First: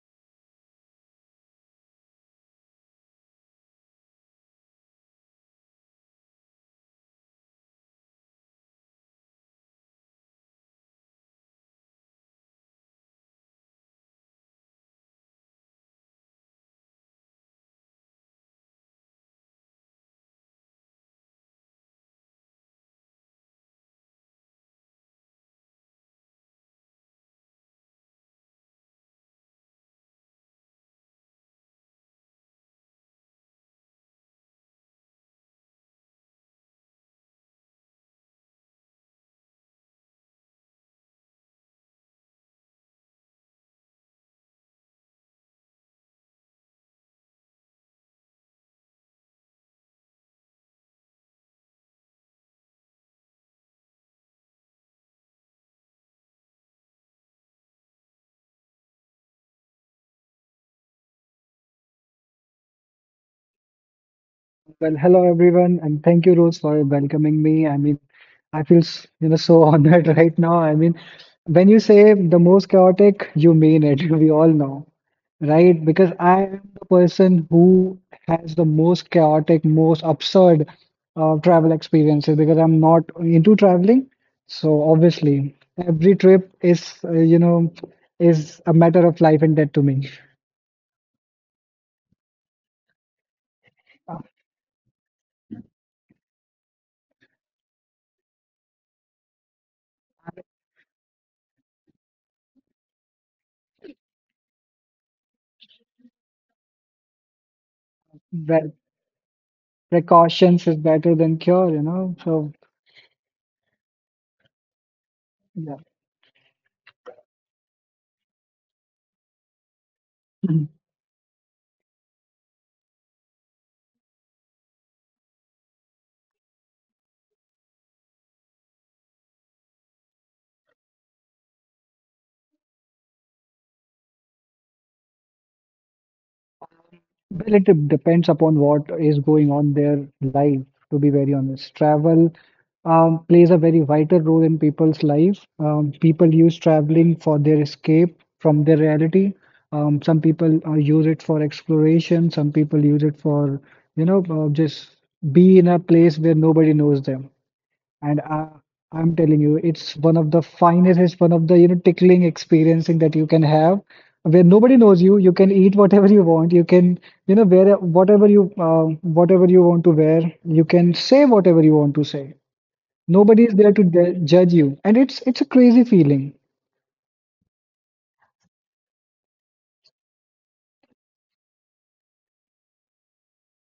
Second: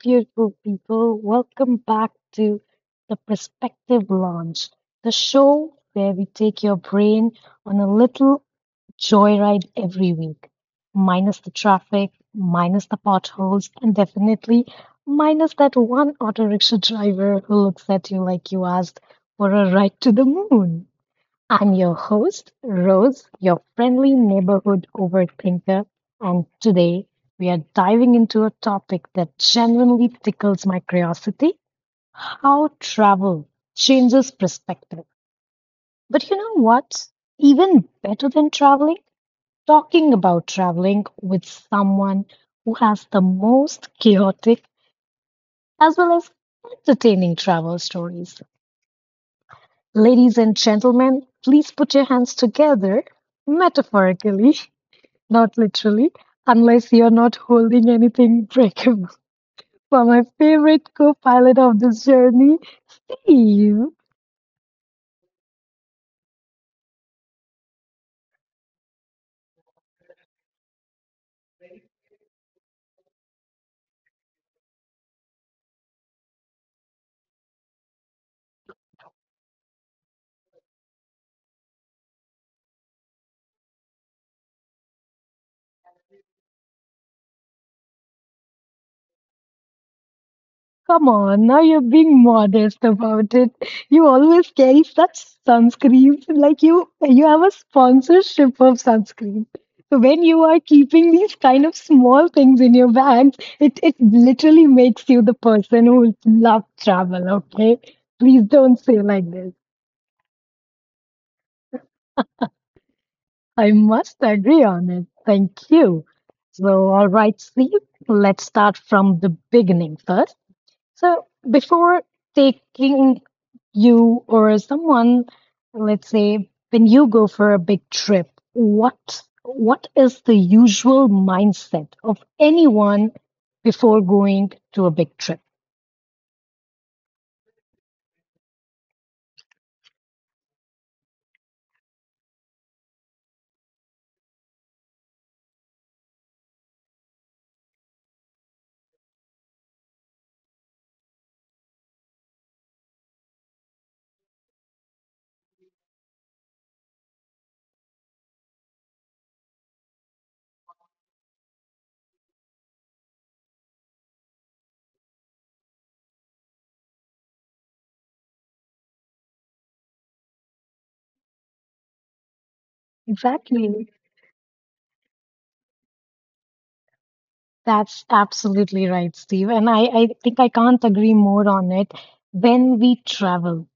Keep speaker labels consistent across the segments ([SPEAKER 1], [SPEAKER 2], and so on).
[SPEAKER 1] beautiful people. Welcome back to the Perspective Launch, the show where we take your brain on a little joyride every week, minus the traffic, minus the potholes, and definitely minus that one auto rickshaw driver who looks at you like you asked for a ride to the moon. I'm your host, Rose, your friendly neighborhood overthinker, and today we are diving into a topic that genuinely tickles my curiosity, how travel changes perspective. But you know what? Even better than traveling, talking about traveling with someone who has the most chaotic as well as entertaining travel stories. Ladies and gentlemen, please put your hands together, metaphorically. Not literally, unless you're not holding anything breakable. For my favorite co pilot of this journey, you.
[SPEAKER 2] Well, hello everyone, and thank you, Rose, for welcoming me. I mean, I feel so honored right now. I mean, when you say the most chaotic, you mean it. We all know, right? Because I am the person who has the most chaotic, most absurd travel experiences because I'm not into traveling. So obviously, every trip is you know is a matter of life and death to me.
[SPEAKER 1] Come on, now you're being modest about it. You always carry such sunscreens, like you have a sponsorship of sunscreen. So when you are keeping these kind of small things in your bags, it literally makes you the person who loves travel, okay? Please
[SPEAKER 2] Well,
[SPEAKER 1] don't say like this.
[SPEAKER 2] precautions is better than cure. So.
[SPEAKER 1] I must agree on it. Thank
[SPEAKER 2] Yeah.
[SPEAKER 1] you. So, all right, Steve, let's start from the beginning first.
[SPEAKER 2] Mhm.
[SPEAKER 1] So, before taking you or someone, let's say when you go for a big trip, what is the usual mindset of anyone before going to a big trip?
[SPEAKER 2] Well, it depends upon what is going on their life, to be very honest. Travel plays a very vital role in people's life. People use traveling for their escape from their reality. Some people use it for exploration. Some people use it for, just be in a place where nobody knows them. And I'm telling you, it's one of the finest, it's one of the, tickling experiencing that you can have, where nobody knows you. You can eat whatever you want. You can, wear whatever you want to wear. You can say whatever you want to say. Nobody is there to
[SPEAKER 1] Exactly.
[SPEAKER 2] judge you, and it's a crazy feeling.
[SPEAKER 1] That's absolutely right, Steve. And I think I can't agree more on it. When we travel,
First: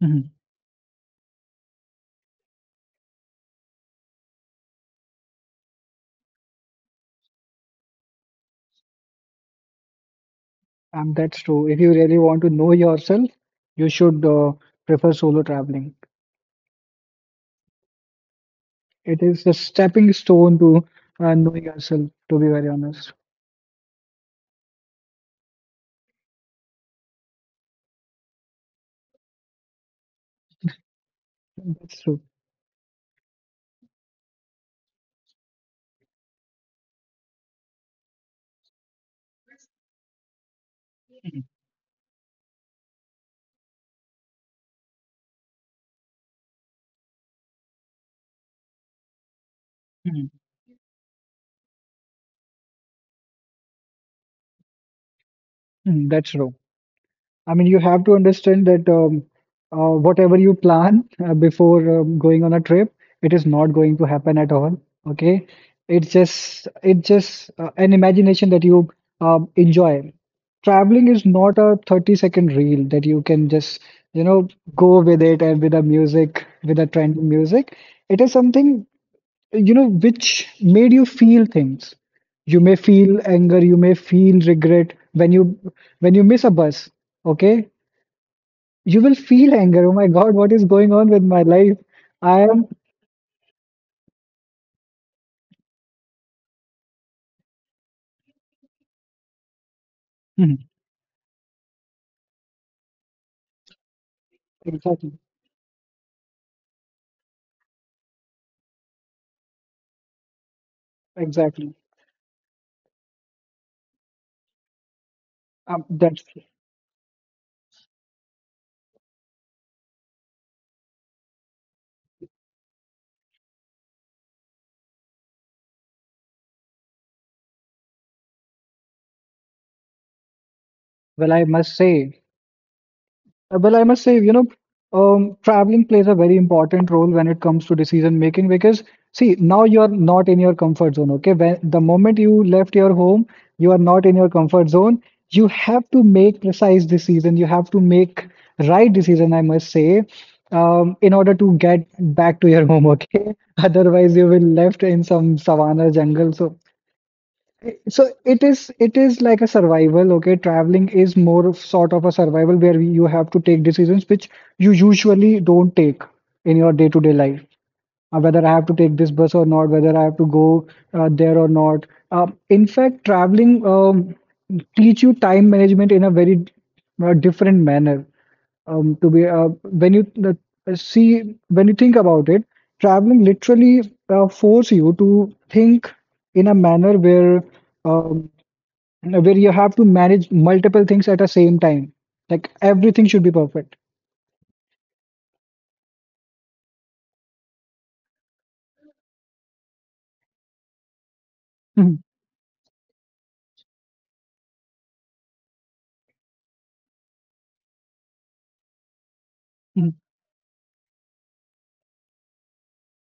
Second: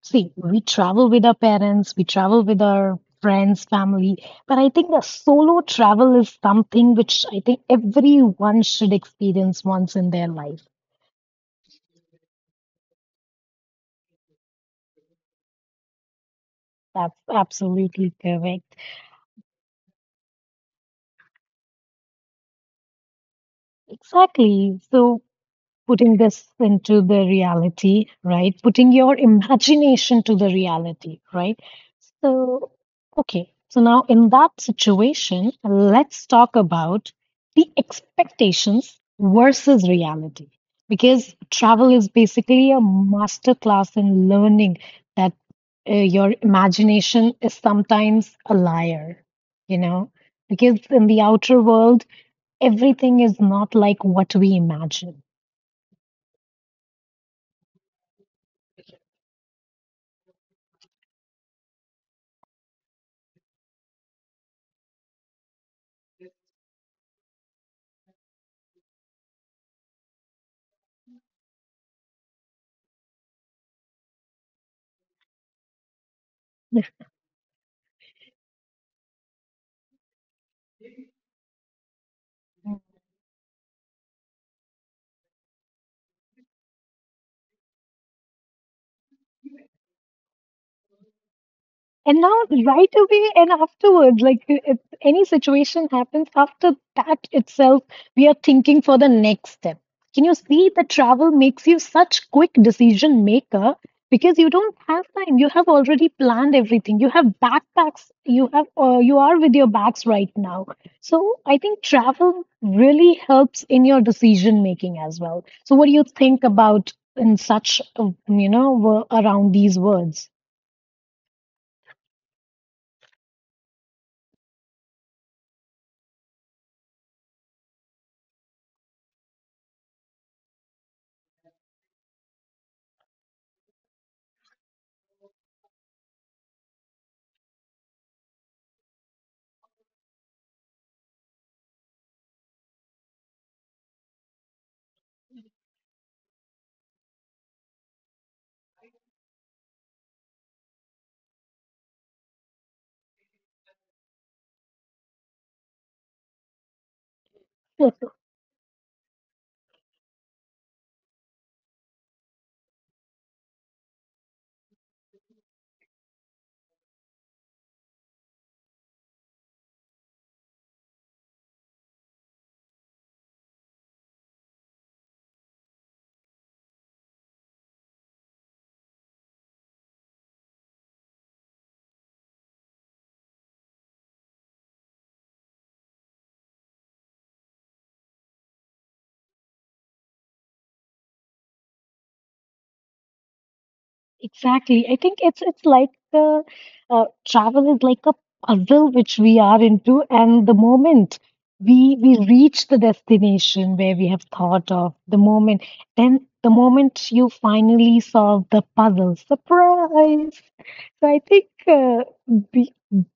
[SPEAKER 2] Mhm.
[SPEAKER 1] see, we travel with our parents, we travel with our friends, family, but I think the solo travel is something which I think everyone should experience once in their life.
[SPEAKER 2] That's true. If you really want to know yourself, you should prefer solo traveling.
[SPEAKER 1] That's absolutely correct.
[SPEAKER 2] It is a stepping stone to knowing yourself, to be very honest.
[SPEAKER 1] Exactly. So putting this into the reality, right? Putting your imagination to the reality, right?
[SPEAKER 2] That's true.
[SPEAKER 1] So, okay. So now in that situation, let's talk about the expectations versus reality. Because travel is basically a masterclass in learning that your imagination is sometimes a liar, you know? Because in the outer world, everything is not like what we imagine.
[SPEAKER 2] Mm. That's true. I mean, you have to understand that whatever you plan before going on a trip, it is not going to happen at all. Okay, it's just an imagination that you enjoy. Traveling is not a 30-second reel that you can just you know go with it and with a music with a trend music. It is something, which made you feel things. You may feel anger, you may feel regret when you miss a bus, okay? You will feel anger. Oh my God, what is going on with my life?
[SPEAKER 1] And
[SPEAKER 2] I
[SPEAKER 1] now,
[SPEAKER 2] am.
[SPEAKER 1] right away and afterwards, like if any situation happens after that itself, we are thinking for the next step. Can you
[SPEAKER 2] Mhm.
[SPEAKER 1] see that travel makes you such quick decision maker because you don't have
[SPEAKER 2] Exactly,
[SPEAKER 1] time. You have already planned everything. You have backpacks. You have you are with your bags right now. So I
[SPEAKER 2] exactly.
[SPEAKER 1] think travel really helps in your decision making as well. So what do you
[SPEAKER 2] That's
[SPEAKER 1] think about in such you know around these words?
[SPEAKER 2] well, I must say. Well, I must say, traveling plays a very important role when it comes to decision making because, see, now you are not in your comfort zone, okay? When the moment you left your home, you are not in your comfort zone. You have to make precise decision. You have to make right decision, I must say, in order to get back to your home, okay? Otherwise, you will left in some savanna jungle. So it is like a survival, okay? Traveling is more of sort of a survival where you have to take decisions which you usually don't take in your day-to-day life. Whether I have to take this bus or not, whether I have to go there or not. In fact, traveling teach you time management in a very different manner. To be when you see when you think about it, traveling literally force you to think in a manner um, where you have to manage multiple things at the same time. Like everything should be perfect.
[SPEAKER 1] Exactly. I think it's like the travel is like a puzzle which we are into, and the moment we
[SPEAKER 2] Mhm.
[SPEAKER 1] we reach the destination where we have thought of, the moment, then the moment you finally solve the puzzle,
[SPEAKER 2] Mhm.
[SPEAKER 1] surprise. So I think the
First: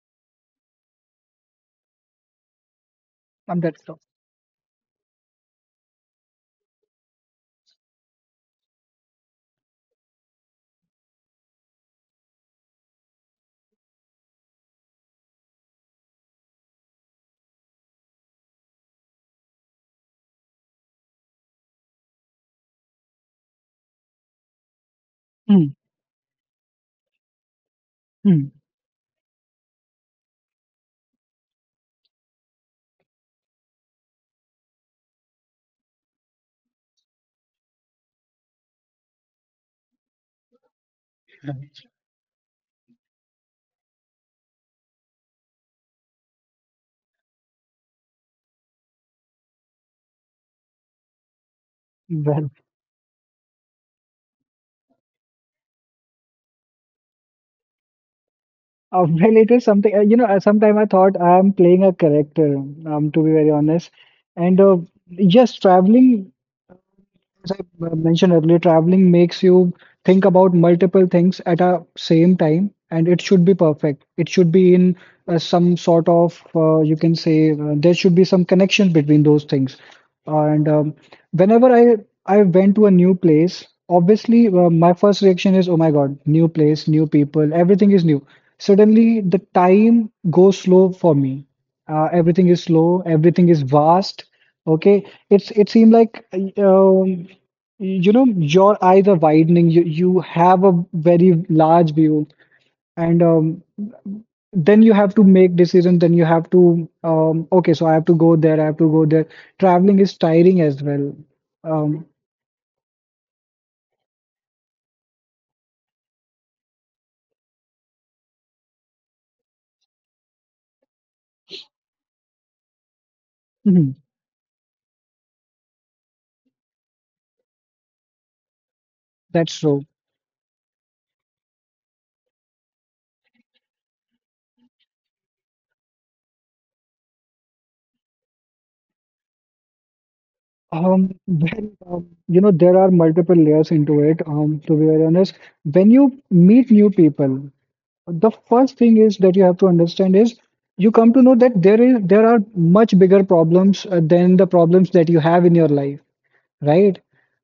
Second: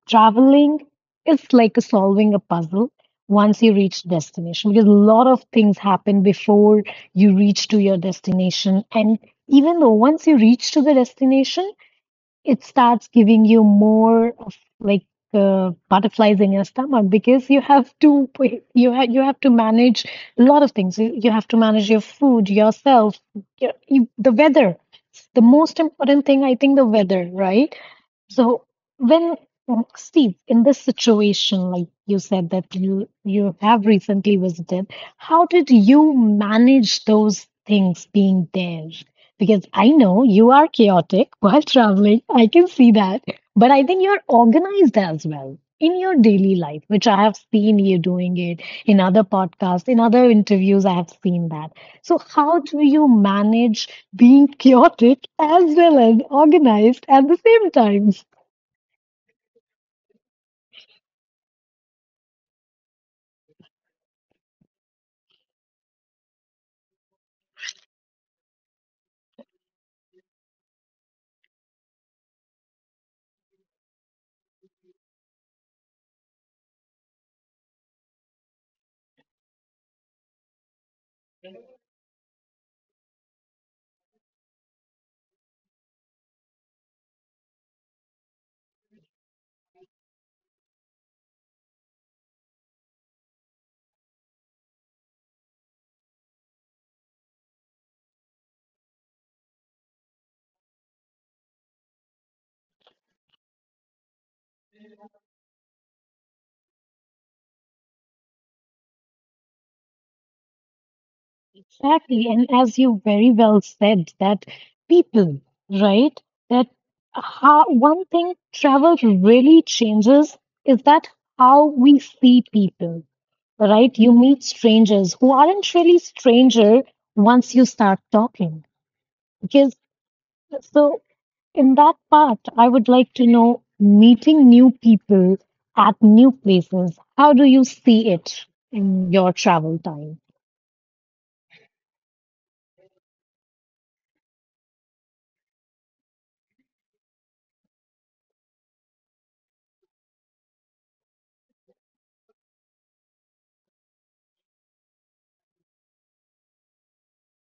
[SPEAKER 1] traveling is like a solving a puzzle once
[SPEAKER 2] And
[SPEAKER 1] you
[SPEAKER 2] that's all.
[SPEAKER 1] reach destination because a lot of things happen before you reach to your destination and even though once you reach to the destination, it starts giving you more of like butterflies in your stomach because you have to you have to manage a lot of things. You have to manage your food, yourself, the weather. The
[SPEAKER 2] Mhm.
[SPEAKER 1] most important thing, I think, the weather, right?
[SPEAKER 2] Mhm.
[SPEAKER 1] So when Steve, in this situation, like you said that you have recently visited, how did you manage those things being there? Because I know you are chaotic while traveling. I can see that. But I think you're organized as well in your daily life, which I have seen you doing it in other podcasts, in other interviews, I have seen that. So
[SPEAKER 2] Well,
[SPEAKER 1] how do you manage being chaotic as well as organized at the same time.
[SPEAKER 2] it is something, sometime I thought I'm playing a character, to be very honest. And yes, traveling. As I mentioned earlier, traveling makes you think about multiple things at a same time, and it should be perfect. It should be in some sort of, you can say, there should be some connection between those things. And whenever I went to a new place, obviously my first reaction is, oh my God, new place, new people, everything is new. Suddenly, the time goes slow for me. Everything is slow, everything is vast. Okay, it seemed like you know your eyes are widening. You have a very large view, and then you have to make decisions. Then you have to, okay, so I have to go there. Traveling is tiring as well. um,
[SPEAKER 1] Exactly. And as you very well said, that people, right? That how one thing travel really changes is that how we see people, right?
[SPEAKER 2] mhm,
[SPEAKER 1] You meet strangers who aren't really stranger once you start talking.
[SPEAKER 2] That's
[SPEAKER 1] Because
[SPEAKER 2] true.
[SPEAKER 1] so in that part, I would like to know meeting new people at new places. How do you see it in your travel time?
[SPEAKER 2] Um, when, um, you know there are multiple layers into it, to be very honest. When you meet new people, the first thing is that you have to understand is you come to know that there are much bigger problems than the problems that you have in your life, right?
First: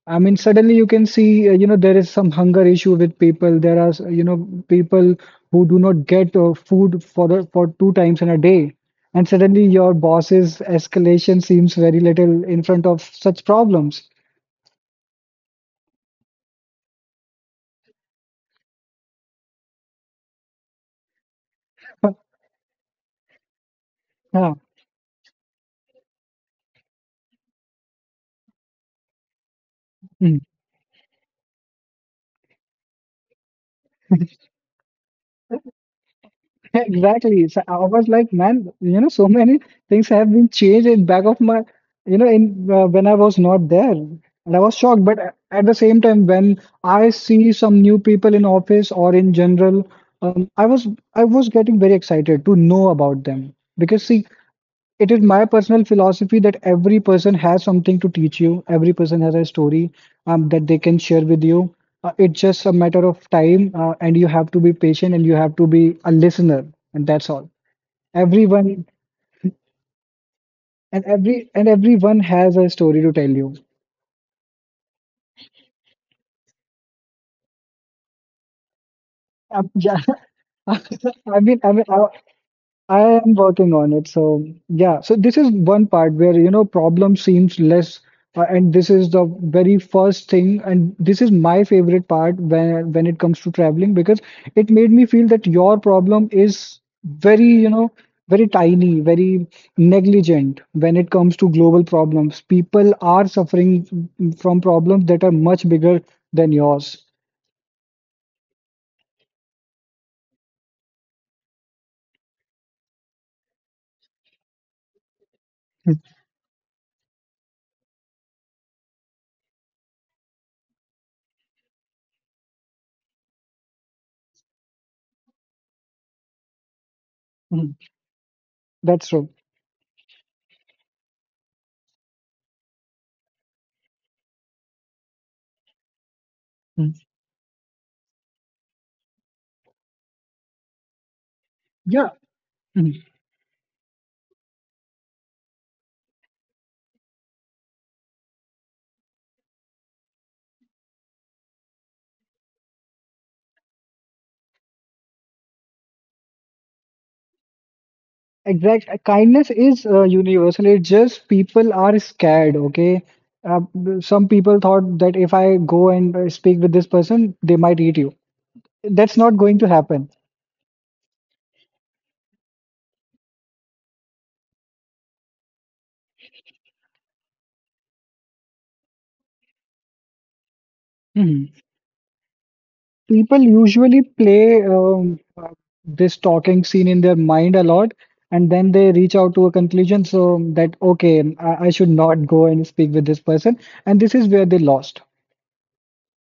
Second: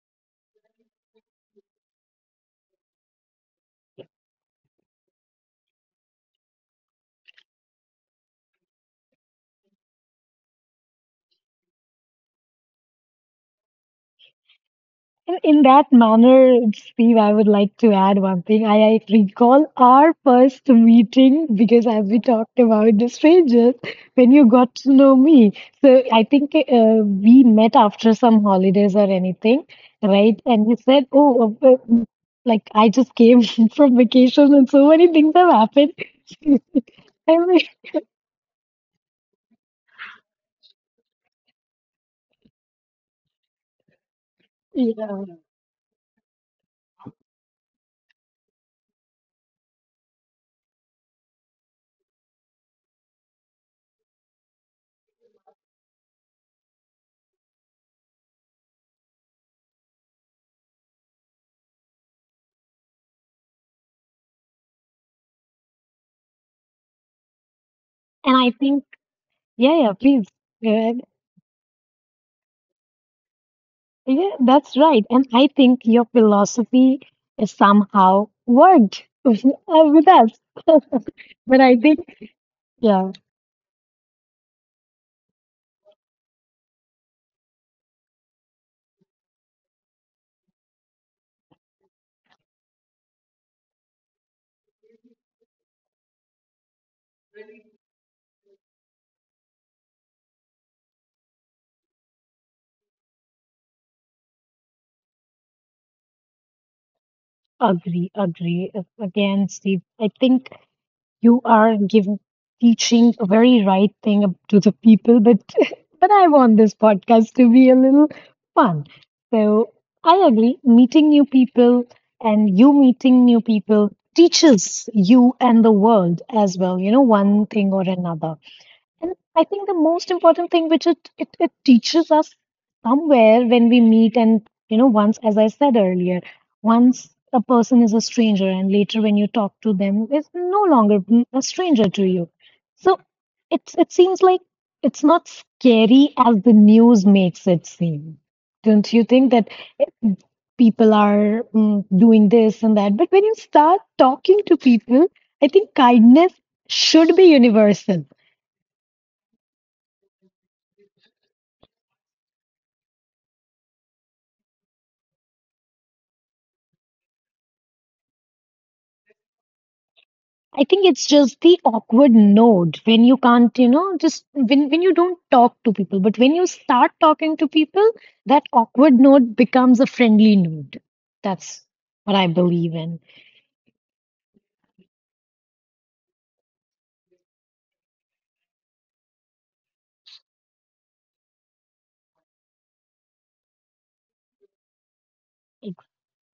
[SPEAKER 2] I mean, suddenly you can see, there is some hunger issue with people. There are, people who do not get food for for two times in a day, and suddenly your boss's escalation seems very little in front of such problems.
[SPEAKER 1] In that manner, Steve, I would like to add one thing. I recall our first meeting because, as we talked about the strangers, when you
[SPEAKER 2] Yeah.
[SPEAKER 1] got to know me. So I think we met after some holidays or anything, right? And you said, "Oh, uh, like I just came from vacation and so many things have happened." I
[SPEAKER 2] Exactly.
[SPEAKER 1] mean,
[SPEAKER 2] So I was like, man, so many things have been changed in back of my, you know, in when I was not there, and I was shocked. But
[SPEAKER 1] yeah.
[SPEAKER 2] at the same time, when I see some new people in office or in general, um, I was I was getting very excited to know about them because see, it is my personal philosophy that every person has something to teach you. Every person has a story that they can share with you. It's just a matter of time, and you have to be patient and you have to be a listener, and that's all.
[SPEAKER 1] And I think,
[SPEAKER 2] Everyone
[SPEAKER 1] yeah, please. Uh,
[SPEAKER 2] and every and everyone has a story to tell you.
[SPEAKER 1] Yeah, that's right. And I think your philosophy is somehow worked
[SPEAKER 2] Yeah,
[SPEAKER 1] with us.
[SPEAKER 2] I mean,
[SPEAKER 1] But
[SPEAKER 2] I
[SPEAKER 1] I
[SPEAKER 2] mean,
[SPEAKER 1] think,
[SPEAKER 2] I
[SPEAKER 1] yeah,
[SPEAKER 2] am working on it. So yeah, so this is one part where problem seems less, and this is the very first thing, and this is my favorite part when it comes to traveling because it made me feel that your problem is very very tiny, very negligent when it comes to global problems. People are suffering from problems that are much bigger than yours.
[SPEAKER 1] agree, agree. Again, Steve, I think you are giving teaching a very right thing up to the people, but but I want this podcast to be a little fun. So I agree, meeting new people and you meeting new people teaches you and the world as well, you know, one thing
[SPEAKER 2] Mhm.
[SPEAKER 1] or another.
[SPEAKER 2] That's
[SPEAKER 1] And
[SPEAKER 2] true.
[SPEAKER 1] I think the most important thing which it teaches us somewhere when we meet, and you know, once, as I said earlier,
[SPEAKER 2] Mhm.
[SPEAKER 1] once a person is a stranger, and later when you talk to them, is no longer a stranger to
[SPEAKER 2] Yeah.
[SPEAKER 1] you.
[SPEAKER 2] Hmm.
[SPEAKER 1] So it seems like it's not scary as the news makes it seem. Don't you think that it- people are doing this and that? But when you start talking to people, I think kindness should be universal.
[SPEAKER 2] Exact kindness is universal. It's just people are scared, okay? Some people thought that if I go and speak with this person, they might eat you. That's not going to happen.
[SPEAKER 1] I think it's just the awkward node when you can't, you know, just when you don't talk to people. But when you start talking to people, that awkward node becomes a friendly node.
[SPEAKER 2] Mhm.
[SPEAKER 1] That's what I believe in.
[SPEAKER 2] People usually play this talking scene in their mind a lot, and then they reach out to a conclusion so that, okay, I should not go and speak with this person. And this is where they lost.
[SPEAKER 1] It-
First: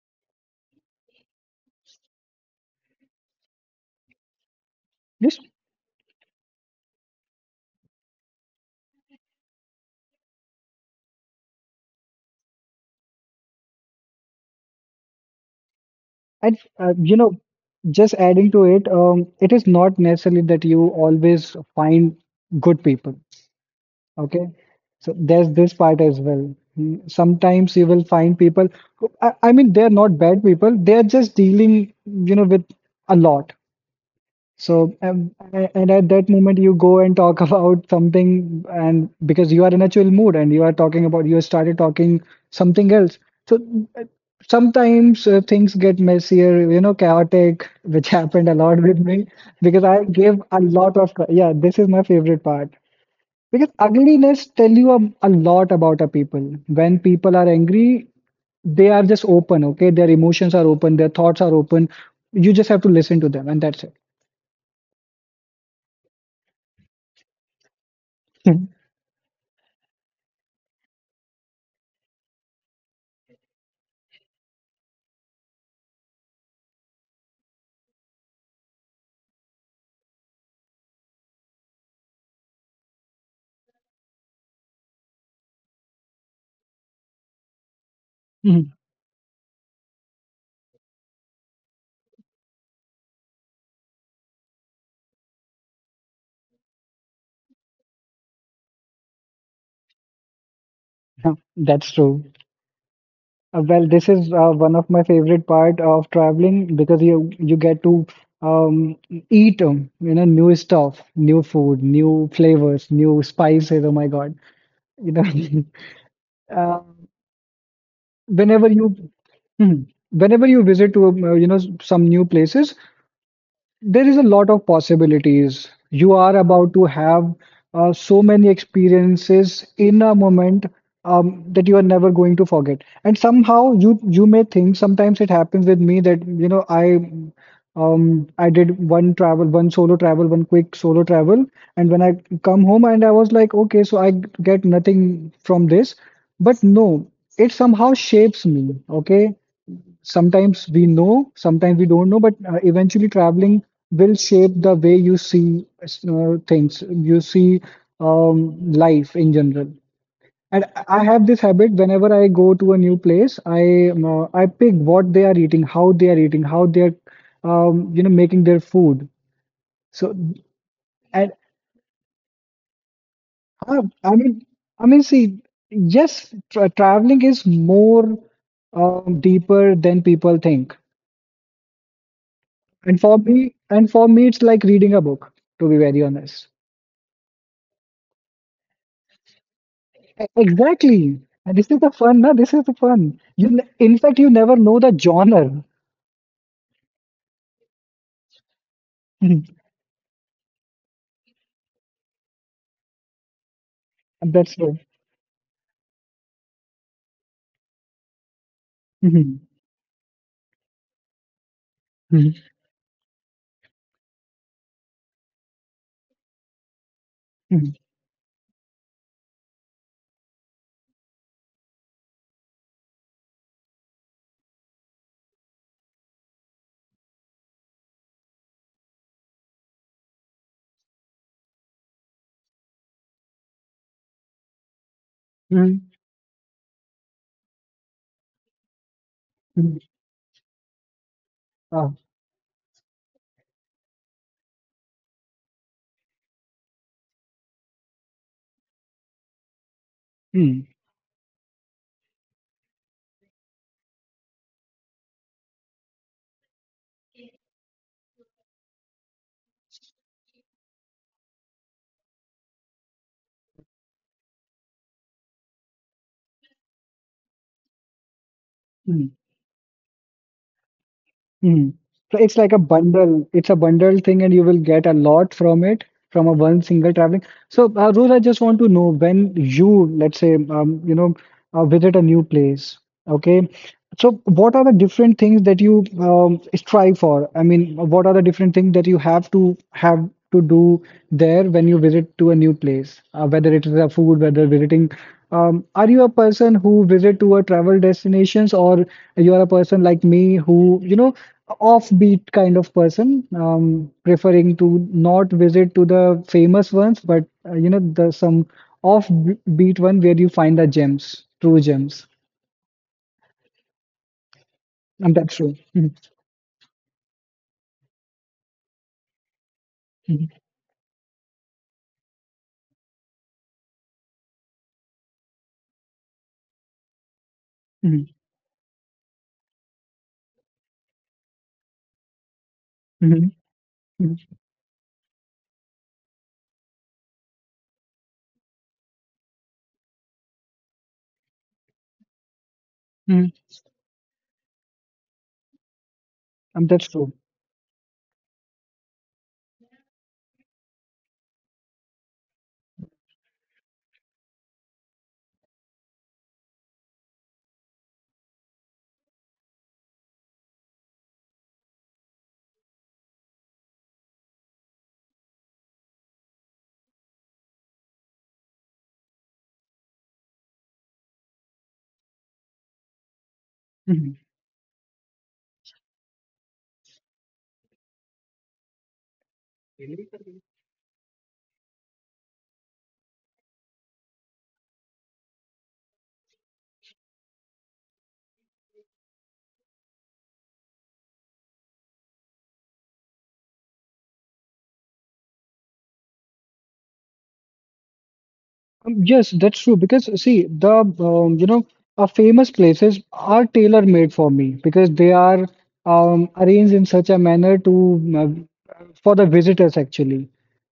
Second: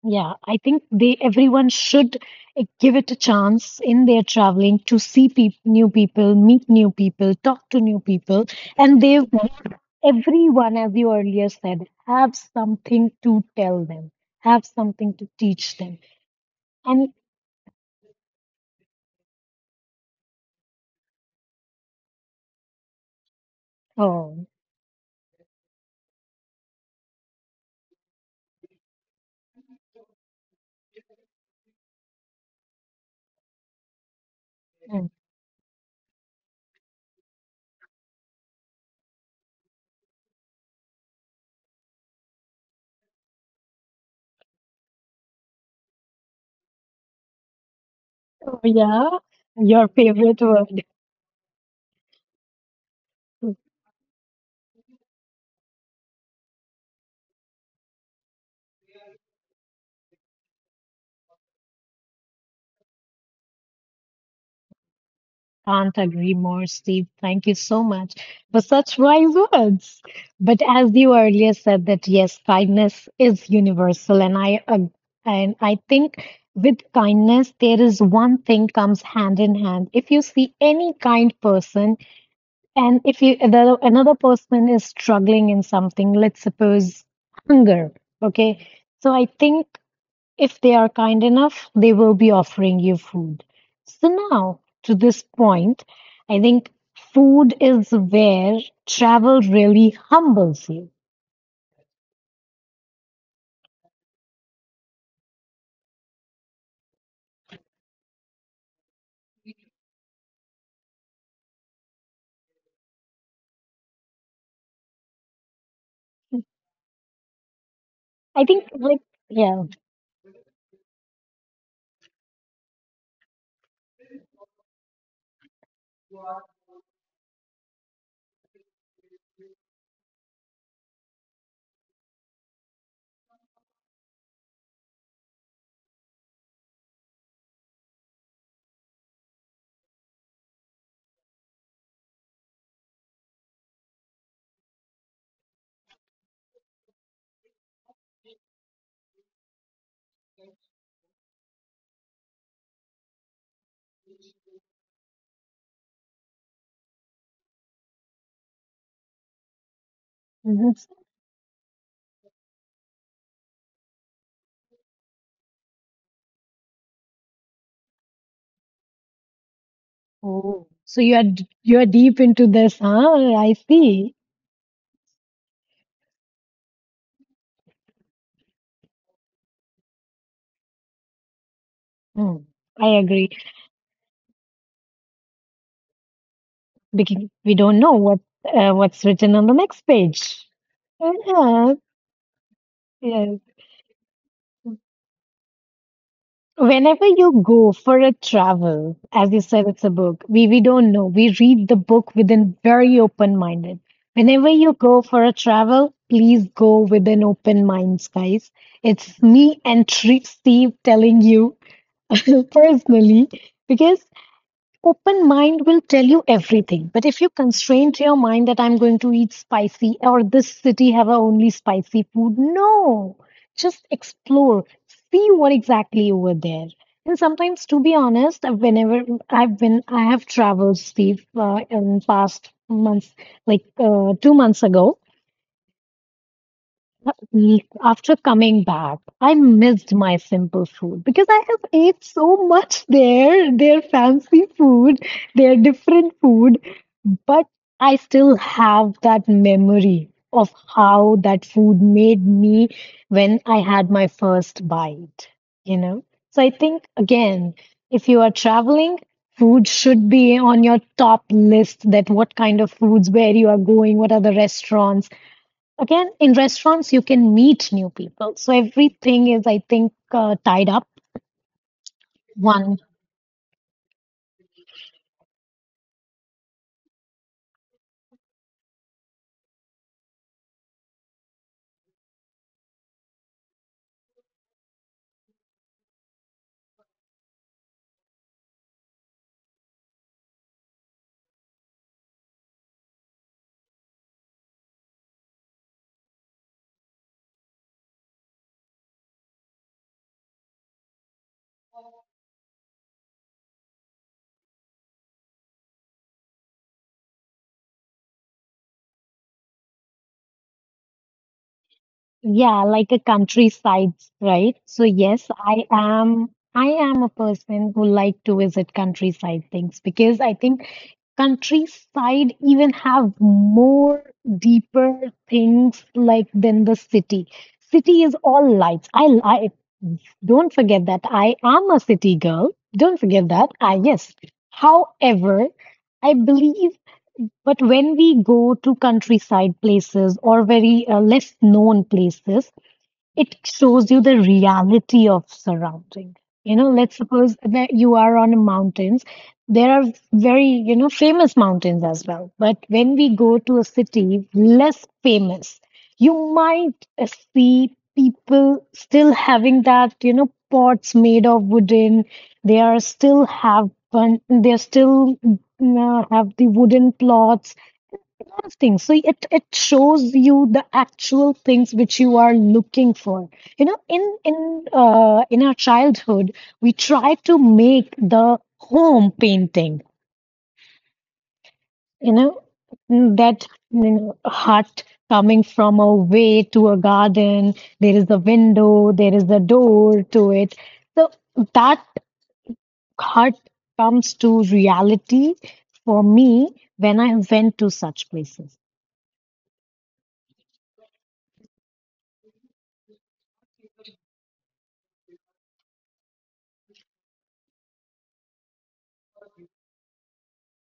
[SPEAKER 1] yeah, I think they everyone should give it a chance in their traveling to see peop new people, meet new people, talk to new people, and everyone, as you earlier said, have something to tell them, have something to teach them.
[SPEAKER 2] And
[SPEAKER 1] And
[SPEAKER 2] just adding to it, it is not necessarily that you always find good people.
[SPEAKER 1] oh,
[SPEAKER 2] Okay, so there's this part as well. Mm. Sometimes you will find people I mean, they're not bad people. They're just dealing, with a lot. So,
[SPEAKER 1] mm.
[SPEAKER 2] and at that moment, you go and talk about something, and because you are in a chill mood and you are talking about, you started talking something else. So, uh, sometimes things get messier, chaotic, which happened a
[SPEAKER 1] Oh
[SPEAKER 2] lot with
[SPEAKER 1] yeah,
[SPEAKER 2] me because
[SPEAKER 1] your
[SPEAKER 2] I gave
[SPEAKER 1] favorite
[SPEAKER 2] a
[SPEAKER 1] word.
[SPEAKER 2] lot of, yeah, this is my favorite part. Because ugliness tell you a lot about a people. When people are angry, they are just open, okay? Their emotions are open, their thoughts are open. You just have to listen to them, and that's
[SPEAKER 1] Can't agree more, Steve. Thank you so much
[SPEAKER 2] it.
[SPEAKER 1] for such wise words. But as you earlier said that yes, kindness is universal, and and I think with kindness there is one thing comes hand in hand. If you see any kind person, and if another person is struggling in something, let's suppose hunger. Okay, so I think. If they are kind enough, they will be offering you food. So, now to this point, I think food is where travel really humbles you.
[SPEAKER 2] That's true. Well, this is one of my favorite part of traveling because you get to um, eat new stuff, new food, new flavors, new spices. Oh my God, you know uh,
[SPEAKER 1] I think,
[SPEAKER 2] whenever
[SPEAKER 1] like,
[SPEAKER 2] you
[SPEAKER 1] yeah.
[SPEAKER 2] hmm, whenever you visit to some new places, there is a lot of possibilities. You are about to have so many experiences in a moment that you are never going to forget. And somehow you may think sometimes it happens with me that I did one travel, one solo travel, one quick solo travel, and when I come home and I was like, okay, so I get nothing from this. But no, it somehow shapes me. Okay, sometimes we know, sometimes we don't know, but eventually traveling will shape the way you see things, you see life in general. And
[SPEAKER 1] Mhm.
[SPEAKER 2] I have this habit whenever I go to a new place, I pick what they are eating, how they are eating, how they are making their food. So
[SPEAKER 1] Oh, so you are
[SPEAKER 2] and
[SPEAKER 1] you are deep into this, huh? I see.
[SPEAKER 2] I mean see, yes, traveling is more deeper than people think.
[SPEAKER 1] Hmm. I
[SPEAKER 2] And for
[SPEAKER 1] agree.
[SPEAKER 2] me, and for me, it's like reading a book, to be very honest.
[SPEAKER 1] Because we don't know what what's written on the next page.
[SPEAKER 2] Exactly. And this
[SPEAKER 1] Yeah,
[SPEAKER 2] is the fun, na? This is the fun.
[SPEAKER 1] yes.
[SPEAKER 2] In fact, you never know the genre.
[SPEAKER 1] Whenever you go for a travel, as you
[SPEAKER 2] Mhm.
[SPEAKER 1] said, it's a book. We don't know. We read the book within very open minded. Whenever
[SPEAKER 2] That's
[SPEAKER 1] you
[SPEAKER 2] true.
[SPEAKER 1] go for a travel, please go with an open mind, guys. It's
[SPEAKER 2] Mhm.
[SPEAKER 1] me and Steve telling you
[SPEAKER 2] Mhm.
[SPEAKER 1] personally, because open mind will tell you everything, but if you
[SPEAKER 2] Mhm.
[SPEAKER 1] constrain to your mind that I'm going to eat spicy or this city have a only spicy food, no. Just explore, see what exactly you were there. And sometimes, to be honest, whenever I have traveled, Steve, in past months, like 2 months ago
[SPEAKER 2] Mhm.
[SPEAKER 1] week after coming back, I
[SPEAKER 2] Mhm.
[SPEAKER 1] missed my simple food because I have
[SPEAKER 2] Ah.
[SPEAKER 1] ate so much there, their fancy food, their different food, but I still have that memory of
[SPEAKER 2] Mhm.
[SPEAKER 1] how that food made me when I had my first bite, you know? So I think, again, if you are traveling, food should be on your top list that what kind of foods, where you are going, what are the restaurants. Again, in restaurants, you can meet new people. So
[SPEAKER 2] Mhm.
[SPEAKER 1] everything is, I think, tied up.
[SPEAKER 2] Mhm. So it's like a
[SPEAKER 1] One.
[SPEAKER 2] bundle. It's a bundle thing, and you will get a lot from it from a one single traveling. So, Rohit, I just want to know when you, let's say, visit a new place, okay? So, what are the different things that you strive for? I mean, what are the different things that you have to do there when you visit to a new place? Whether it is a food, whether visiting, are you a person who visit to a travel destinations, or you are a person like me who, you know? Offbeat kind of person, preferring to not visit to the famous ones, but you know the some offbeat one where you find the gems, true gems.
[SPEAKER 1] Yeah, like a countryside, right? So yes,
[SPEAKER 2] That's true. Mhm,
[SPEAKER 1] I am a person who like to visit countryside things because
[SPEAKER 2] mhm,
[SPEAKER 1] I think countryside even have more deeper things like than the city. City
[SPEAKER 2] mhm,
[SPEAKER 1] is all lights. I don't forget that I am a city girl. Don't forget
[SPEAKER 2] mhm,
[SPEAKER 1] that. I yes.
[SPEAKER 2] mhm,
[SPEAKER 1] However, I believe but when we go to countryside places or very less known places,
[SPEAKER 2] mhm.
[SPEAKER 1] it shows you the reality of surrounding, you know,
[SPEAKER 2] That's
[SPEAKER 1] let's
[SPEAKER 2] true.
[SPEAKER 1] suppose that you are on mountains, there are very you know famous mountains as well but when we go to a city less famous you might see people still having that you know pots made of wooden, they are still have the wooden plots those things. So it shows you the actual things which you are looking for. You know, in our childhood, we try to make the home painting.
[SPEAKER 2] Mhm.
[SPEAKER 1] You know, that you know, hut coming from a way to a garden. There is a window. There is a door to it. So that hut comes to reality for me when I went to such places.
[SPEAKER 2] Yes, that's true. Because see, the you know, famous places are tailor-made for me because they are arranged in such a manner to for the visitors actually.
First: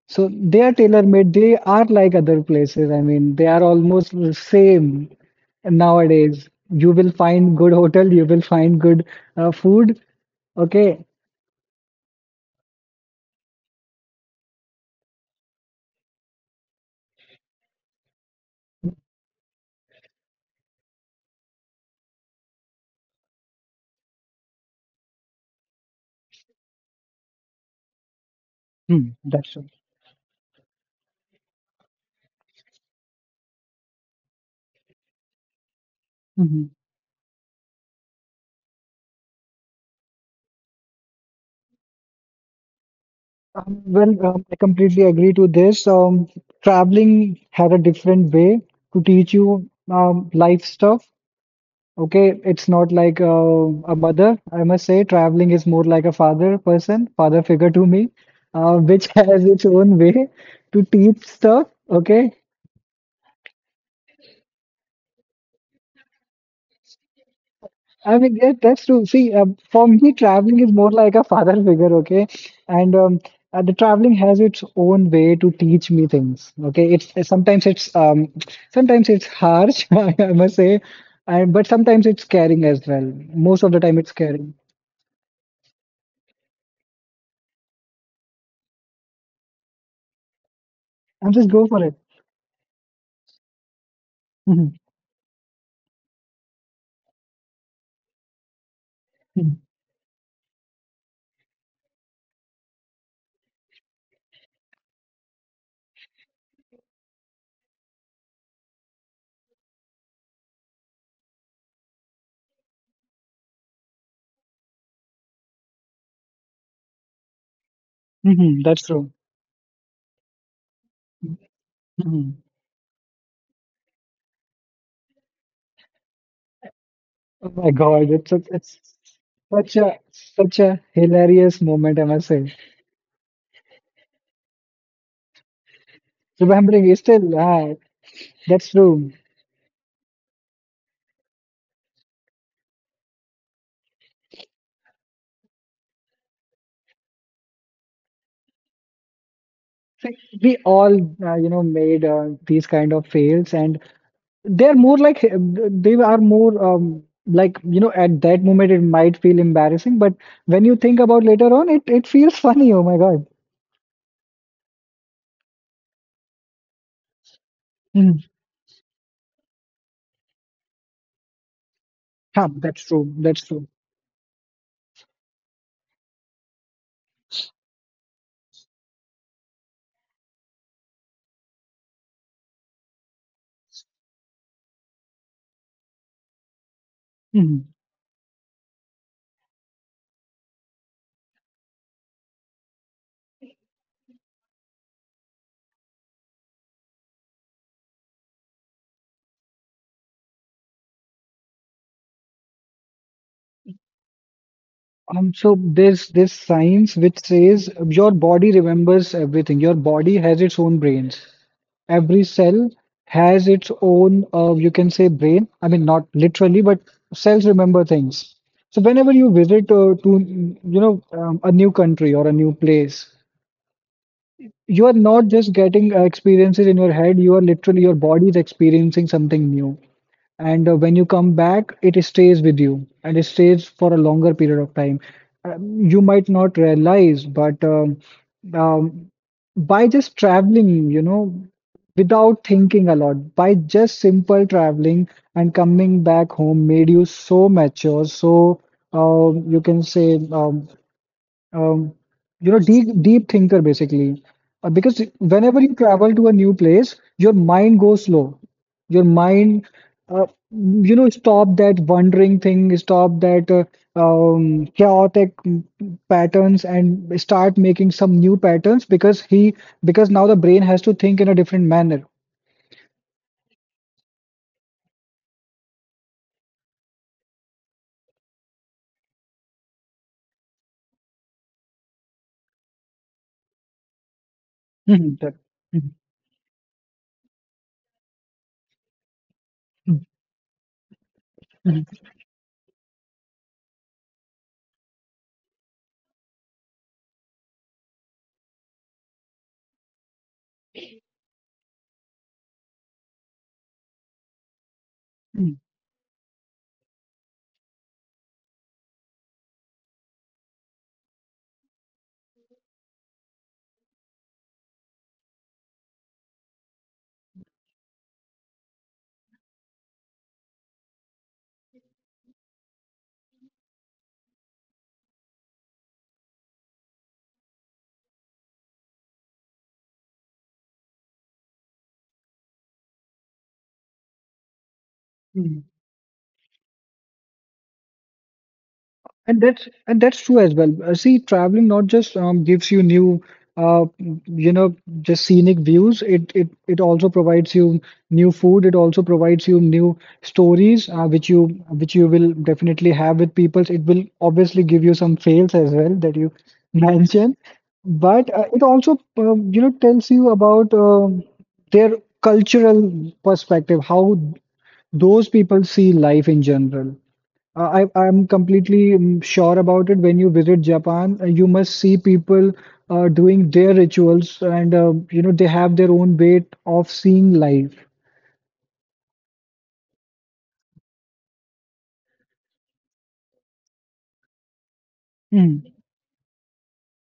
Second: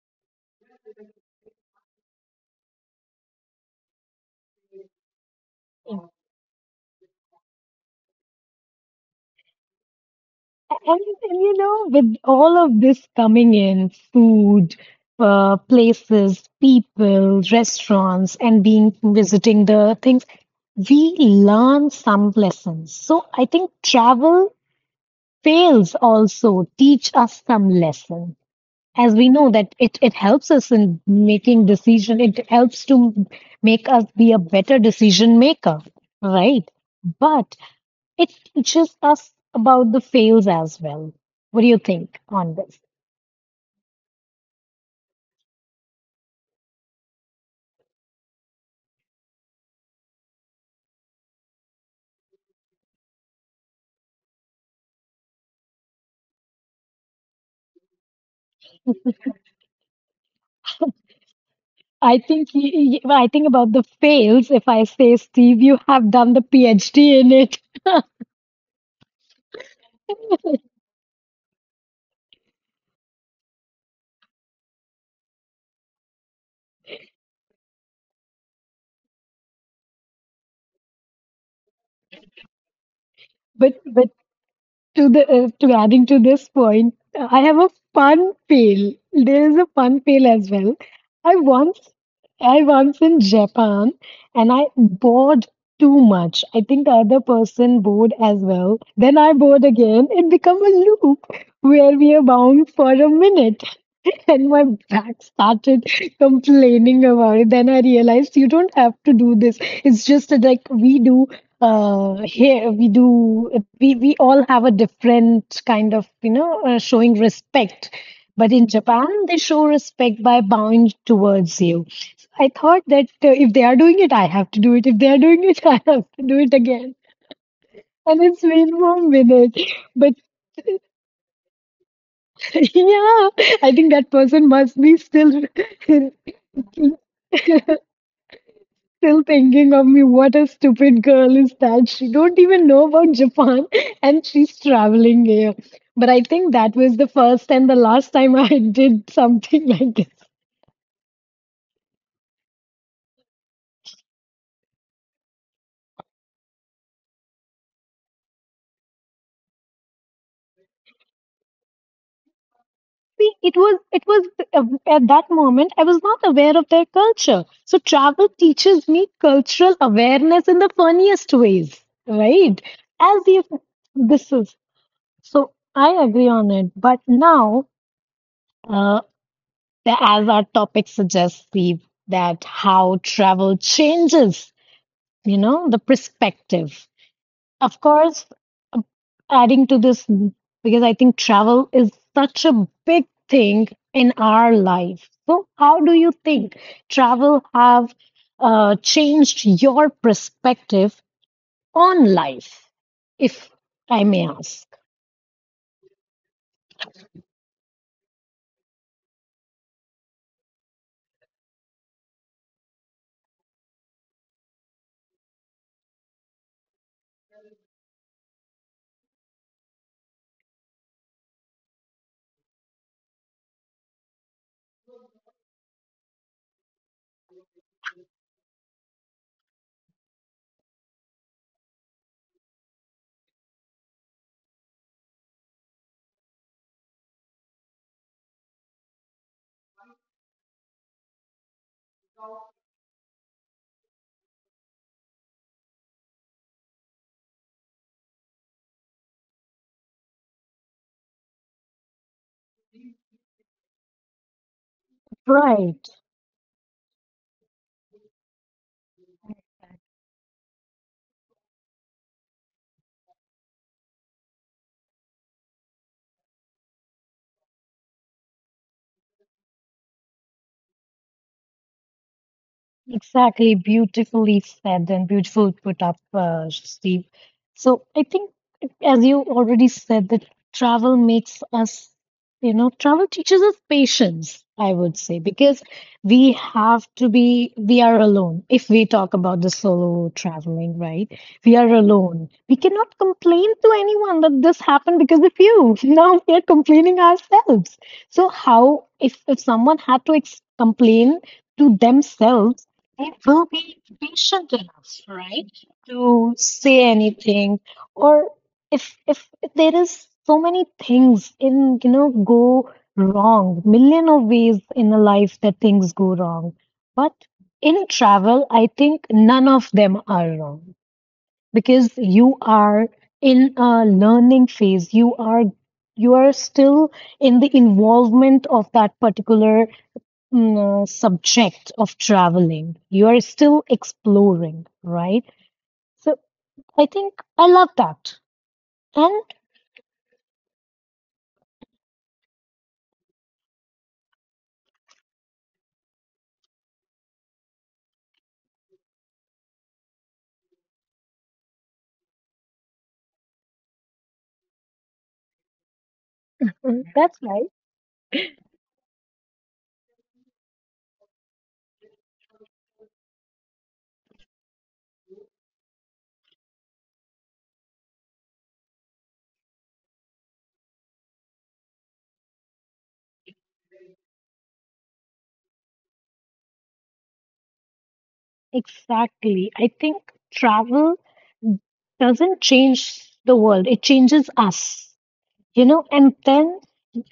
[SPEAKER 2] So they are tailor-made. They are like other places. I mean, they are almost the same nowadays. You will find good hotel. You will find good food.
[SPEAKER 1] And,
[SPEAKER 2] Okay,
[SPEAKER 1] and you know, with all of this coming in, food, places, people, restaurants, and being visiting the things, we learn some lessons. So I think travel fails also teach us some lesson.
[SPEAKER 2] hmm,
[SPEAKER 1] As we
[SPEAKER 2] that's
[SPEAKER 1] know
[SPEAKER 2] true.
[SPEAKER 1] that it helps us in making decision, it helps to make us be a better decision maker, right?
[SPEAKER 2] Mm-hmm.
[SPEAKER 1] But it teaches us about the fails as well. What do you think on this?
[SPEAKER 2] Well, I completely agree to this. Traveling had a different way to teach you life stuff. Okay, it's not like a mother, I must say. Traveling is more like a father person, father figure to me, which has its own way to teach stuff.
[SPEAKER 1] I
[SPEAKER 2] Okay,
[SPEAKER 1] think I think about the fails. If I say, Steve, you have done the PhD in it,
[SPEAKER 2] I mean, yeah, that's true. See, for me, traveling is more like a father figure, okay? And the traveling has its own way to teach me things, okay? It's sometimes it's sometimes it's harsh, I must say, and but sometimes it's caring as well. Most of
[SPEAKER 1] but
[SPEAKER 2] the time,
[SPEAKER 1] but
[SPEAKER 2] it's caring.
[SPEAKER 1] to the to adding to this point, I have a fun fail. There is a fun fail as well.
[SPEAKER 2] And
[SPEAKER 1] I
[SPEAKER 2] just go
[SPEAKER 1] once
[SPEAKER 2] for it.
[SPEAKER 1] I once in Japan and I
[SPEAKER 2] Mhm,
[SPEAKER 1] bored too much. I think the other person bored as well. Then I
[SPEAKER 2] mhm,
[SPEAKER 1] bored again. It become a loop where we are bound for a minute. And my back started complaining about it. Then I realized you don't have to do this. It's just that, like we do here, we all have a different kind of, you know, showing respect. But
[SPEAKER 2] mhm,
[SPEAKER 1] in
[SPEAKER 2] that's
[SPEAKER 1] Japan,
[SPEAKER 2] true.
[SPEAKER 1] they show respect by bowing towards you.
[SPEAKER 2] Mhm.
[SPEAKER 1] I thought that if they are doing it, I have to do it. If they are doing it, I have to do it again.
[SPEAKER 2] Oh my God,
[SPEAKER 1] And
[SPEAKER 2] it's
[SPEAKER 1] it's
[SPEAKER 2] such- it's
[SPEAKER 1] been 1 minute.
[SPEAKER 2] such a
[SPEAKER 1] But
[SPEAKER 2] hilarious moment, I must say.
[SPEAKER 1] yeah, I think that person must be still
[SPEAKER 2] Remembering is still, ah, that's true.
[SPEAKER 1] still thinking of me. What a stupid girl is that? She don't even know about Japan and she's traveling here. But I think that was the first and the last time I did something like this.
[SPEAKER 2] See, we all, you know, made these kind of fails, and they are more like you know, at that moment it might feel embarrassing, but when you think about later on, it feels funny. Oh my God,
[SPEAKER 1] See, it was uh, at that moment I was not aware of their culture. So
[SPEAKER 2] mhm.
[SPEAKER 1] travel teaches me cultural awareness in the funniest ways,
[SPEAKER 2] Yeah,
[SPEAKER 1] right?
[SPEAKER 2] that's true.
[SPEAKER 1] As
[SPEAKER 2] That's
[SPEAKER 1] if
[SPEAKER 2] true.
[SPEAKER 1] this is so I agree on it. But now, uh, that as our topic suggests, Steve, that how travel changes, you know, the perspective.
[SPEAKER 2] Mhm.
[SPEAKER 1] Of course, um, adding to this, because I think travel is such a big thing in our life. So, how do you think travel have changed your perspective on life, if I may ask?
[SPEAKER 2] So there's this science which says your body remembers everything. Your body has its own brains. Every cell has its own, you can say, brain. I mean, not literally, but cells remember things. So whenever you visit to, you know, a new country or a new place, you are not just getting experiences in your head. You are literally your body is experiencing something new and when you come back it stays with you and it stays for a longer period of time, you might not realize but um, by just traveling you know without thinking a lot by just simple traveling and coming back home made you so mature so you can say um, you know, deep thinker basically. Because whenever you
[SPEAKER 1] Right.
[SPEAKER 2] travel to a new place, your mind goes slow. Your mind, uh, you know, stop that wandering thing, stop that chaotic patterns, and start making some new patterns because now the brain has to think in a different manner.
[SPEAKER 1] Exactly, beautifully said and beautiful put up, Steve. So I think, as you already said, that travel makes us, you know, travel teaches us patience, I would
[SPEAKER 2] Mhm,
[SPEAKER 1] say,
[SPEAKER 2] that-
[SPEAKER 1] because
[SPEAKER 2] mhm.
[SPEAKER 1] we have to be, we are alone. If we talk about the solo traveling, right? We are
[SPEAKER 2] mhm,
[SPEAKER 1] alone. We cannot complain to anyone that this happened because of you. Now we are complaining ourselves. So how, if someone had to ex complain to themselves, they will be patient enough, right,
[SPEAKER 2] mhm,
[SPEAKER 1] to say anything. Or if there is so many things in you know go wrong, million of ways in a life that things go wrong. But in travel, I think none of them are wrong because you are in a learning phase. You are still in the involvement of that particular subject of traveling. You are still exploring, right?
[SPEAKER 2] mhm,
[SPEAKER 1] So I think I love that. And
[SPEAKER 2] and that's true as well. See, traveling not just gives you new, uh, you know, just scenic views. It also provides you new food. It also provides you new stories, which you will definitely have with people. It will obviously give you some fails as well that you
[SPEAKER 1] that's
[SPEAKER 2] mentioned,
[SPEAKER 1] right.
[SPEAKER 2] but it also you know tells you about their cultural perspective, how those people see life in general. I'm completely mm, sure about it. When you visit Japan, you must see people doing their rituals, and you know they have their own way of seeing life.
[SPEAKER 1] Exactly. I think travel doesn't change the world, it changes us, you
[SPEAKER 2] Hmm.
[SPEAKER 1] know, and then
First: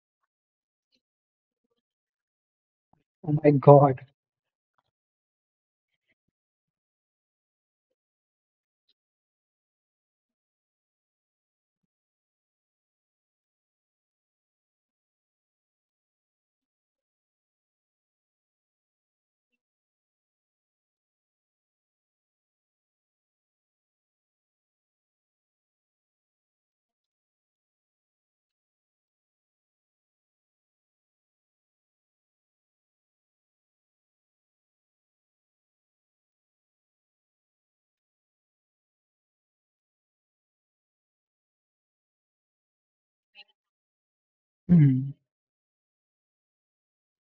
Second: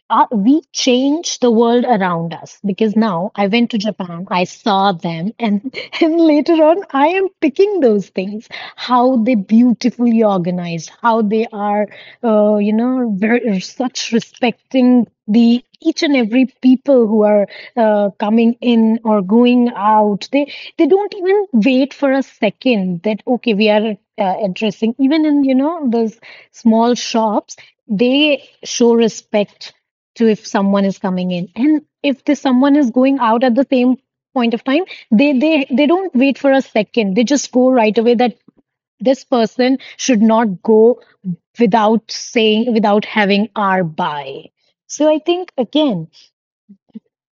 [SPEAKER 1] we change the world around us because now
[SPEAKER 2] Oh
[SPEAKER 1] I
[SPEAKER 2] my
[SPEAKER 1] went to
[SPEAKER 2] God.
[SPEAKER 1] Japan, I saw them, and, and later on, I am picking those things how they beautifully organized, how they are, you know, very, such respecting the each and every people who are coming in or going out, they don't even wait for a second that okay, we are addressing even in you know those small shops, they show respect to if someone is coming in and if this someone is going out at the same point of time, they don't wait for a second, they just go right away that this person should not go without saying, without having our buy. So
[SPEAKER 2] Hmm.
[SPEAKER 1] I think again,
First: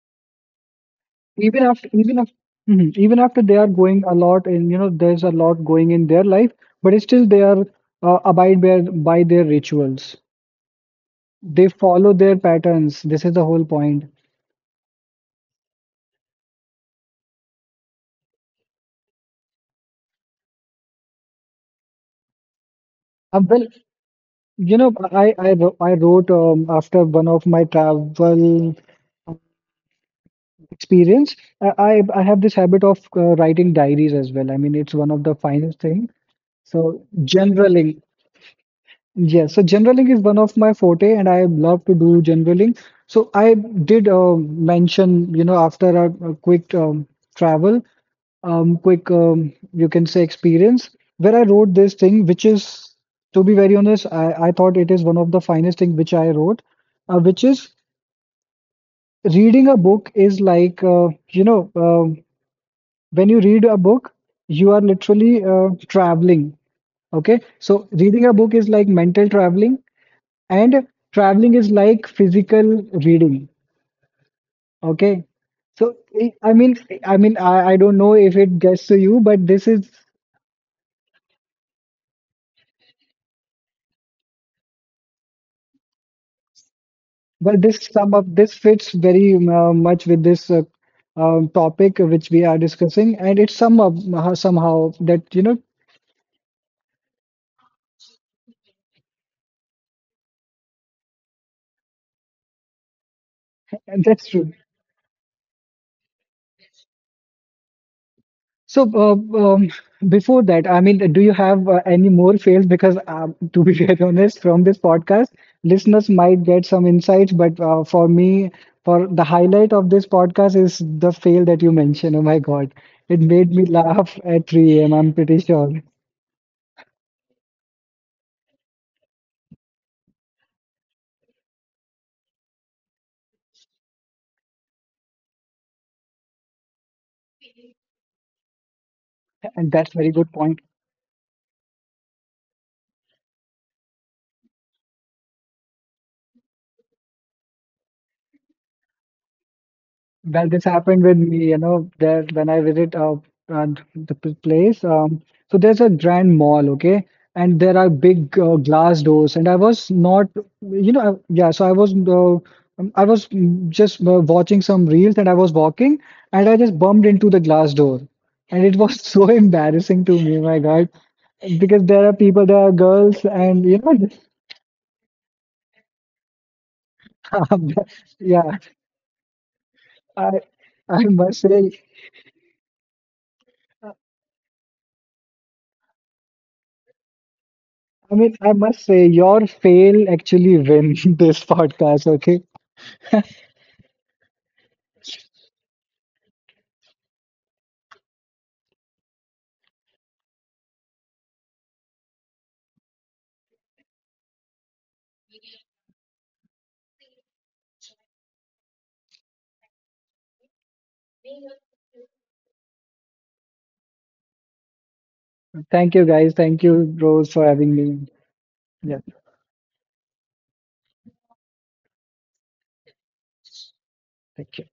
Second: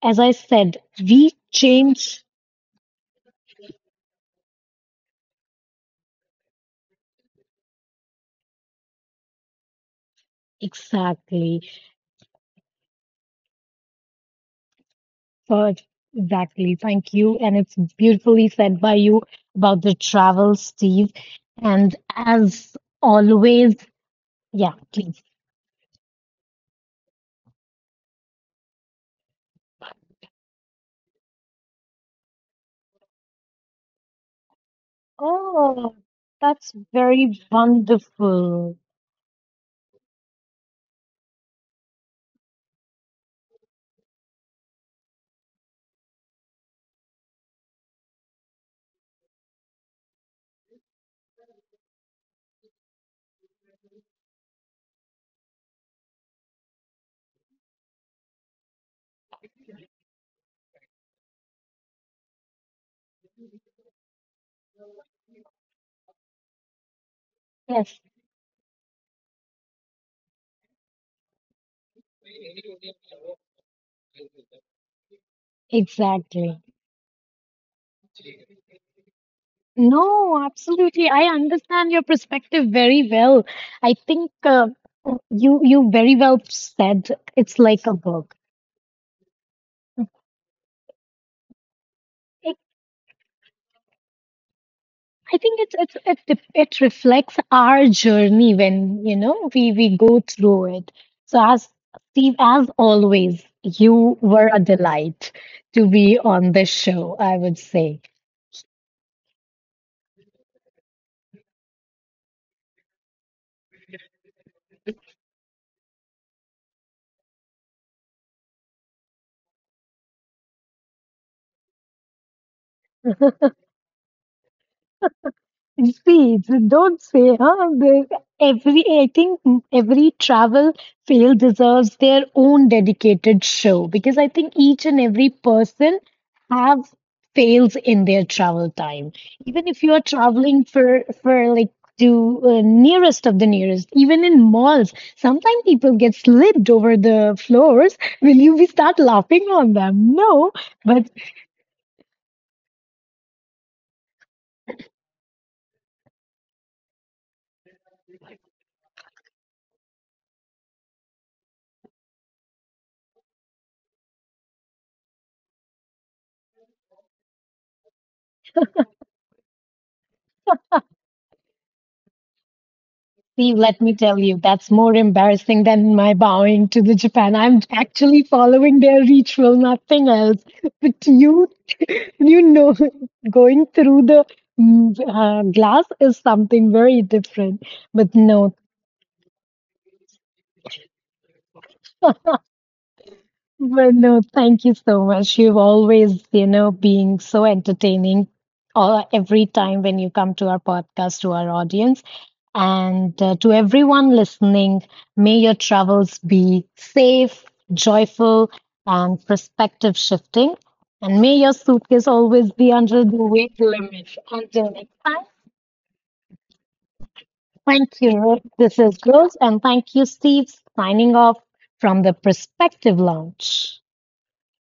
[SPEAKER 1] as I said, we
[SPEAKER 2] Even after,
[SPEAKER 1] change
[SPEAKER 2] even after, hmm, even after they are going a lot, and you know there's a lot going in their life, but still they are abide by their rituals.
[SPEAKER 1] exactly.
[SPEAKER 2] They follow their patterns. This is the whole point.
[SPEAKER 1] uh, exactly, thank you, and it's beautifully said by you about the travel, Steve, and as
[SPEAKER 2] Well,
[SPEAKER 1] always. Yeah,
[SPEAKER 2] you know,
[SPEAKER 1] please.
[SPEAKER 2] I wrote after one of my travel experience, uh, i I have this habit of writing diaries as well. I mean, it's one of the finest
[SPEAKER 1] Oh,
[SPEAKER 2] thing.
[SPEAKER 1] that's
[SPEAKER 2] So
[SPEAKER 1] very
[SPEAKER 2] generaling,
[SPEAKER 1] wonderful.
[SPEAKER 2] yes, so generaling is one of my forte and I love to do generaling. So I did mention you know after a quick travel, quick you can say, experience where I wrote this thing which is, to be very honest, I thought it is one of the finest thing which I wrote, which is reading a book is like you know uh, when you read a book you are literally traveling. Okay, so
[SPEAKER 1] Yes,
[SPEAKER 2] reading a book is like mental traveling, and traveling is like physical reading, okay? so i I
[SPEAKER 1] exactly.
[SPEAKER 2] mean I don't know if it gets to you, but this, is
[SPEAKER 1] No, absolutely. I understand your perspective very well. I think you you very well said
[SPEAKER 2] but
[SPEAKER 1] it's
[SPEAKER 2] this
[SPEAKER 1] like a
[SPEAKER 2] sum up,
[SPEAKER 1] book.
[SPEAKER 2] this fits very much with this topic which we are
[SPEAKER 1] It,
[SPEAKER 2] discussing and it's sum up somehow that
[SPEAKER 1] I
[SPEAKER 2] you know,
[SPEAKER 1] think it reflects our journey when you know we go through it. So as Steve, as always,
[SPEAKER 2] and
[SPEAKER 1] you
[SPEAKER 2] that's
[SPEAKER 1] were
[SPEAKER 2] true.
[SPEAKER 1] a delight to be on this show, I would say.
[SPEAKER 2] So, before that, I mean, do you have any more fails? Because, to be very honest, from this podcast, listeners might get some insights, but for me, for the highlight of this podcast is the fail that you mentioned. Oh my God, it made me laugh at 3 a.m. I'm pretty sure,
[SPEAKER 1] Please don't say, huh? There's every, I think every travel fail deserves their own dedicated show because I think each and every person have fails in their travel time. Even
[SPEAKER 2] and
[SPEAKER 1] if
[SPEAKER 2] that's
[SPEAKER 1] you are
[SPEAKER 2] very good point.
[SPEAKER 1] traveling for like to nearest of the nearest, even in malls, sometimes people get slipped over the floors. Will you be start laughing on them?
[SPEAKER 2] Well,
[SPEAKER 1] No,
[SPEAKER 2] this happened
[SPEAKER 1] but.
[SPEAKER 2] with me, you know, there when I visit uh place. So there's a grand mall, okay, and there are big glass doors, and I was not, you know, yeah. So I was mm, just watching some reels, and I was walking, and I just bumped into the glass door, and it was so embarrassing to me, my God, because there are people, there are girls,
[SPEAKER 1] See,
[SPEAKER 2] and you
[SPEAKER 1] let me
[SPEAKER 2] know,
[SPEAKER 1] tell you, that's more embarrassing than my bowing to the Japan. I'm actually
[SPEAKER 2] yeah,
[SPEAKER 1] following their ritual, nothing
[SPEAKER 2] I
[SPEAKER 1] else. But
[SPEAKER 2] I must
[SPEAKER 1] you,
[SPEAKER 2] say.
[SPEAKER 1] you know, going through the glass is something very different.
[SPEAKER 2] I
[SPEAKER 1] But
[SPEAKER 2] mean, I
[SPEAKER 1] no.
[SPEAKER 2] must say, your fail actually win this podcast, okay?
[SPEAKER 1] Well, no, thank you so much. You've always, you know, being so entertaining all, every time when you come to our podcast, to our audience. And to everyone listening, may your travels be safe, joyful, and perspective shifting. And may your suitcase always be under the weight limit. Until next time,
[SPEAKER 2] Thank you, guys. Thank you, Rose, for having
[SPEAKER 1] thank
[SPEAKER 2] me.
[SPEAKER 1] you. Ruth. This
[SPEAKER 2] Yeah,
[SPEAKER 1] is Girls, and thank you, Steve, signing off from the Perspective Lounge.
[SPEAKER 2] thank you.